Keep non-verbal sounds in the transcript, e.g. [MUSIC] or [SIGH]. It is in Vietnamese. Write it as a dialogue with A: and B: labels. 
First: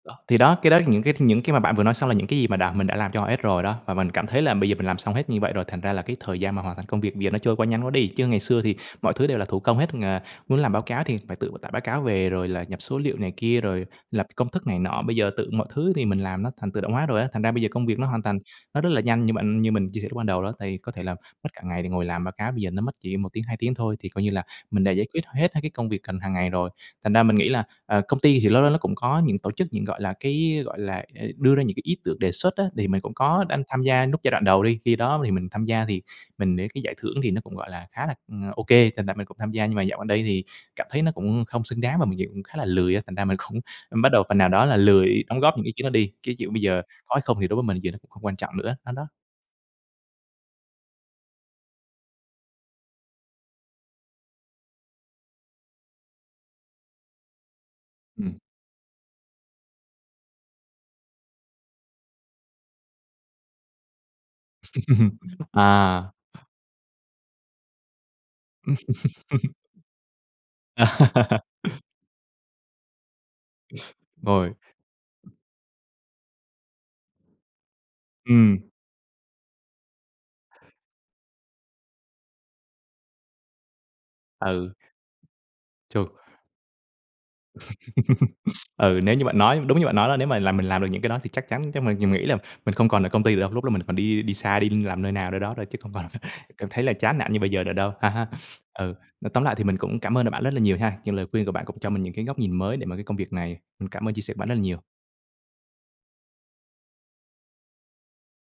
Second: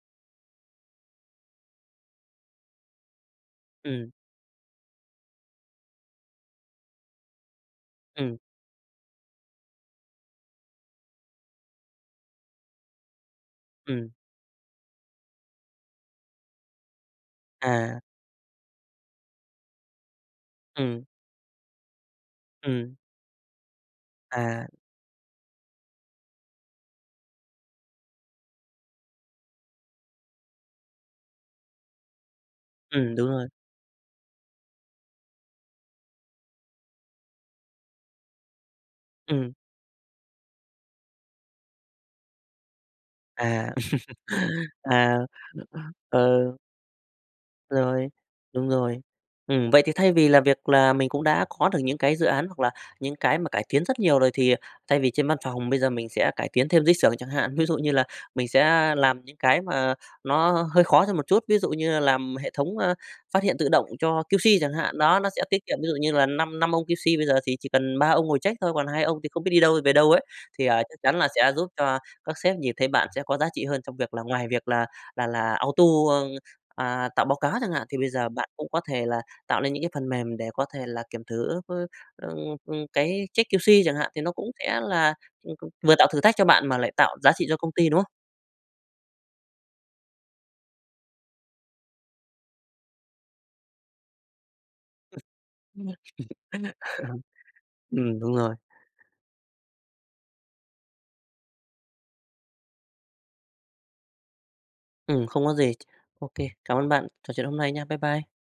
A: Đó. Thì đó, cái đó là những cái những cái mà bạn vừa nói xong là những cái gì mà đã mình đã làm cho họ hết rồi đó. Và
B: Ừm.
A: mình cảm thấy là bây giờ mình làm xong hết như vậy rồi, thành ra là cái thời gian mà hoàn thành công việc giờ nó trôi qua nhanh quá đi. Chứ
B: Ừm.
A: ngày xưa thì mọi thứ đều là thủ công hết ngà, muốn làm báo cáo thì phải tự tải báo cáo về rồi là nhập số liệu này kia, rồi
B: Ừm.
A: lập công thức này nọ. Bây giờ tự mọi thứ thì mình làm nó thành tự động hóa rồi á, thành ra bây giờ công việc
B: À.
A: nó hoàn thành nó rất là nhanh. Như bạn như mình chia sẻ lúc ban đầu đó, tại vì có
B: Ừm.
A: thể là mất cả ngày để ngồi làm báo cáo bây giờ nó mất
B: Ừm.
A: chỉ 1 tiếng, 2 tiếng thôi thì coi như là
B: À.
A: mình đã giải quyết hết mấy cái công việc cần hàng ngày rồi. Thành ra mình nghĩ là, ờ, công ty thì lâu lâu nó cũng có những tổ chức những, gọi là, cái, gọi là, ờ, đưa ra những cái ý tưởng đề xuất á. Thì mình cũng
B: Ừm, đúng
A: có
B: rồi.
A: đanh tham gia núc giai đoạn đầu đi. Khi đó thì mình tham gia thì mình để cái giải thưởng thì nó cũng, gọi là, khá là, ừm, OK, thành ra mình cũng tham
B: Ừm.
A: gia, nhưng mà dạo gần đây thì cảm thấy nó cũng không xứng đáng và mình dựng khá là lười á, thành ra mình cũng
B: À.
A: bắt đầu phần nào đó
B: [LAUGHS]
A: là
B: À.
A: lười đóng góp những ý kiến đó
B: [UNINTELLIGIBLE]
A: đi. Cái dụ
B: Ờ.
A: bây giờ có hay không thì đối với mình gờ nó
B: Rồi,
A: cũng quan trọng
B: đúng
A: nữa, nó
B: rồi.
A: đó.
B: Ừm, vậy thì thay vì là việc là mình cũng đã có được những cái dự án hoặc là những cái mà cải tiến rất nhiều rồi thì, ờ, thay vì trên văn phòng bây giờ mình sẽ cải tiến thêm dưới xưởng chẳng hạn. Ví dụ như là
A: Ừm.
B: mình sẽ làm những cái mà nó hơi khó thêm một chút, ví dụ như là làm hệ thống, a, phát hiện tự động cho QC chẳng hạn.
A: [LAUGHS]
B: Đó, nó sẽ tiết kiệm, ví dụ
A: À.
B: như là năm năm ông QC, bây giờ thì chỉ cần 3 ông ngồi check thôi, còn 2 ông thì không biết
A: [LAUGHS]
B: đi đâu về đâu ấy. Thì, à, chắc chắn là
A: À.
B: sẽ giúp
A: [LAUGHS]
B: cho các sếp nhìn thấy bạn sẽ có giá trị hơn trong việc là ngoài việc là là
A: [UNINTELLIGIBLE]
B: là auto ơ, à, tạo báo cáo chẳng hạn, thì bây giờ bạn
A: Ừm.
B: cũng có thể là tạo lên những cái phần mềm để có thể là kiểm thử, [UNINTELLIGIBLE] ưm, ưm, cái check QC chẳng hạn thì nó cũng
A: Ừ.
B: sẽ là, ưm, ưm, vừa tạo
A: Chuột.
B: thử thách cho bạn mà lại tạo giá trị cho công ty, đúng không?
A: [LAUGHS] Ừ, nếu như bạn nói đúng như bạn nói đó, nếu mà làm mình làm được những cái đó thì chắc chắn cái mình mình nghĩ là mình không còn ở công ty được đâu, lúc đó mình còn đi đi xa, đi làm
B: [UNINTELLIGIBLE]
A: nơi nào, nơi đó thôi, chứ không còn ph cảm thấy là chán
B: [LAUGHS]
A: nản như bây giờ nữa đâu. À
B: Ừm,
A: ha,
B: đúng rồi.
A: ừ, nói tóm lại thì mình cũng cảm ơn là bạn rất là nhiều ha, nhưng lời khuyên của bạn cũng cho mình những cái góc nhìn mới để mà cái công việc này, ừm, cảm ơn chia sẻ của bạn rất là nhiều.
B: Ừm, không có gì. OK, cảm ơn bạn trò chuyện hôm nay nha, bye bye.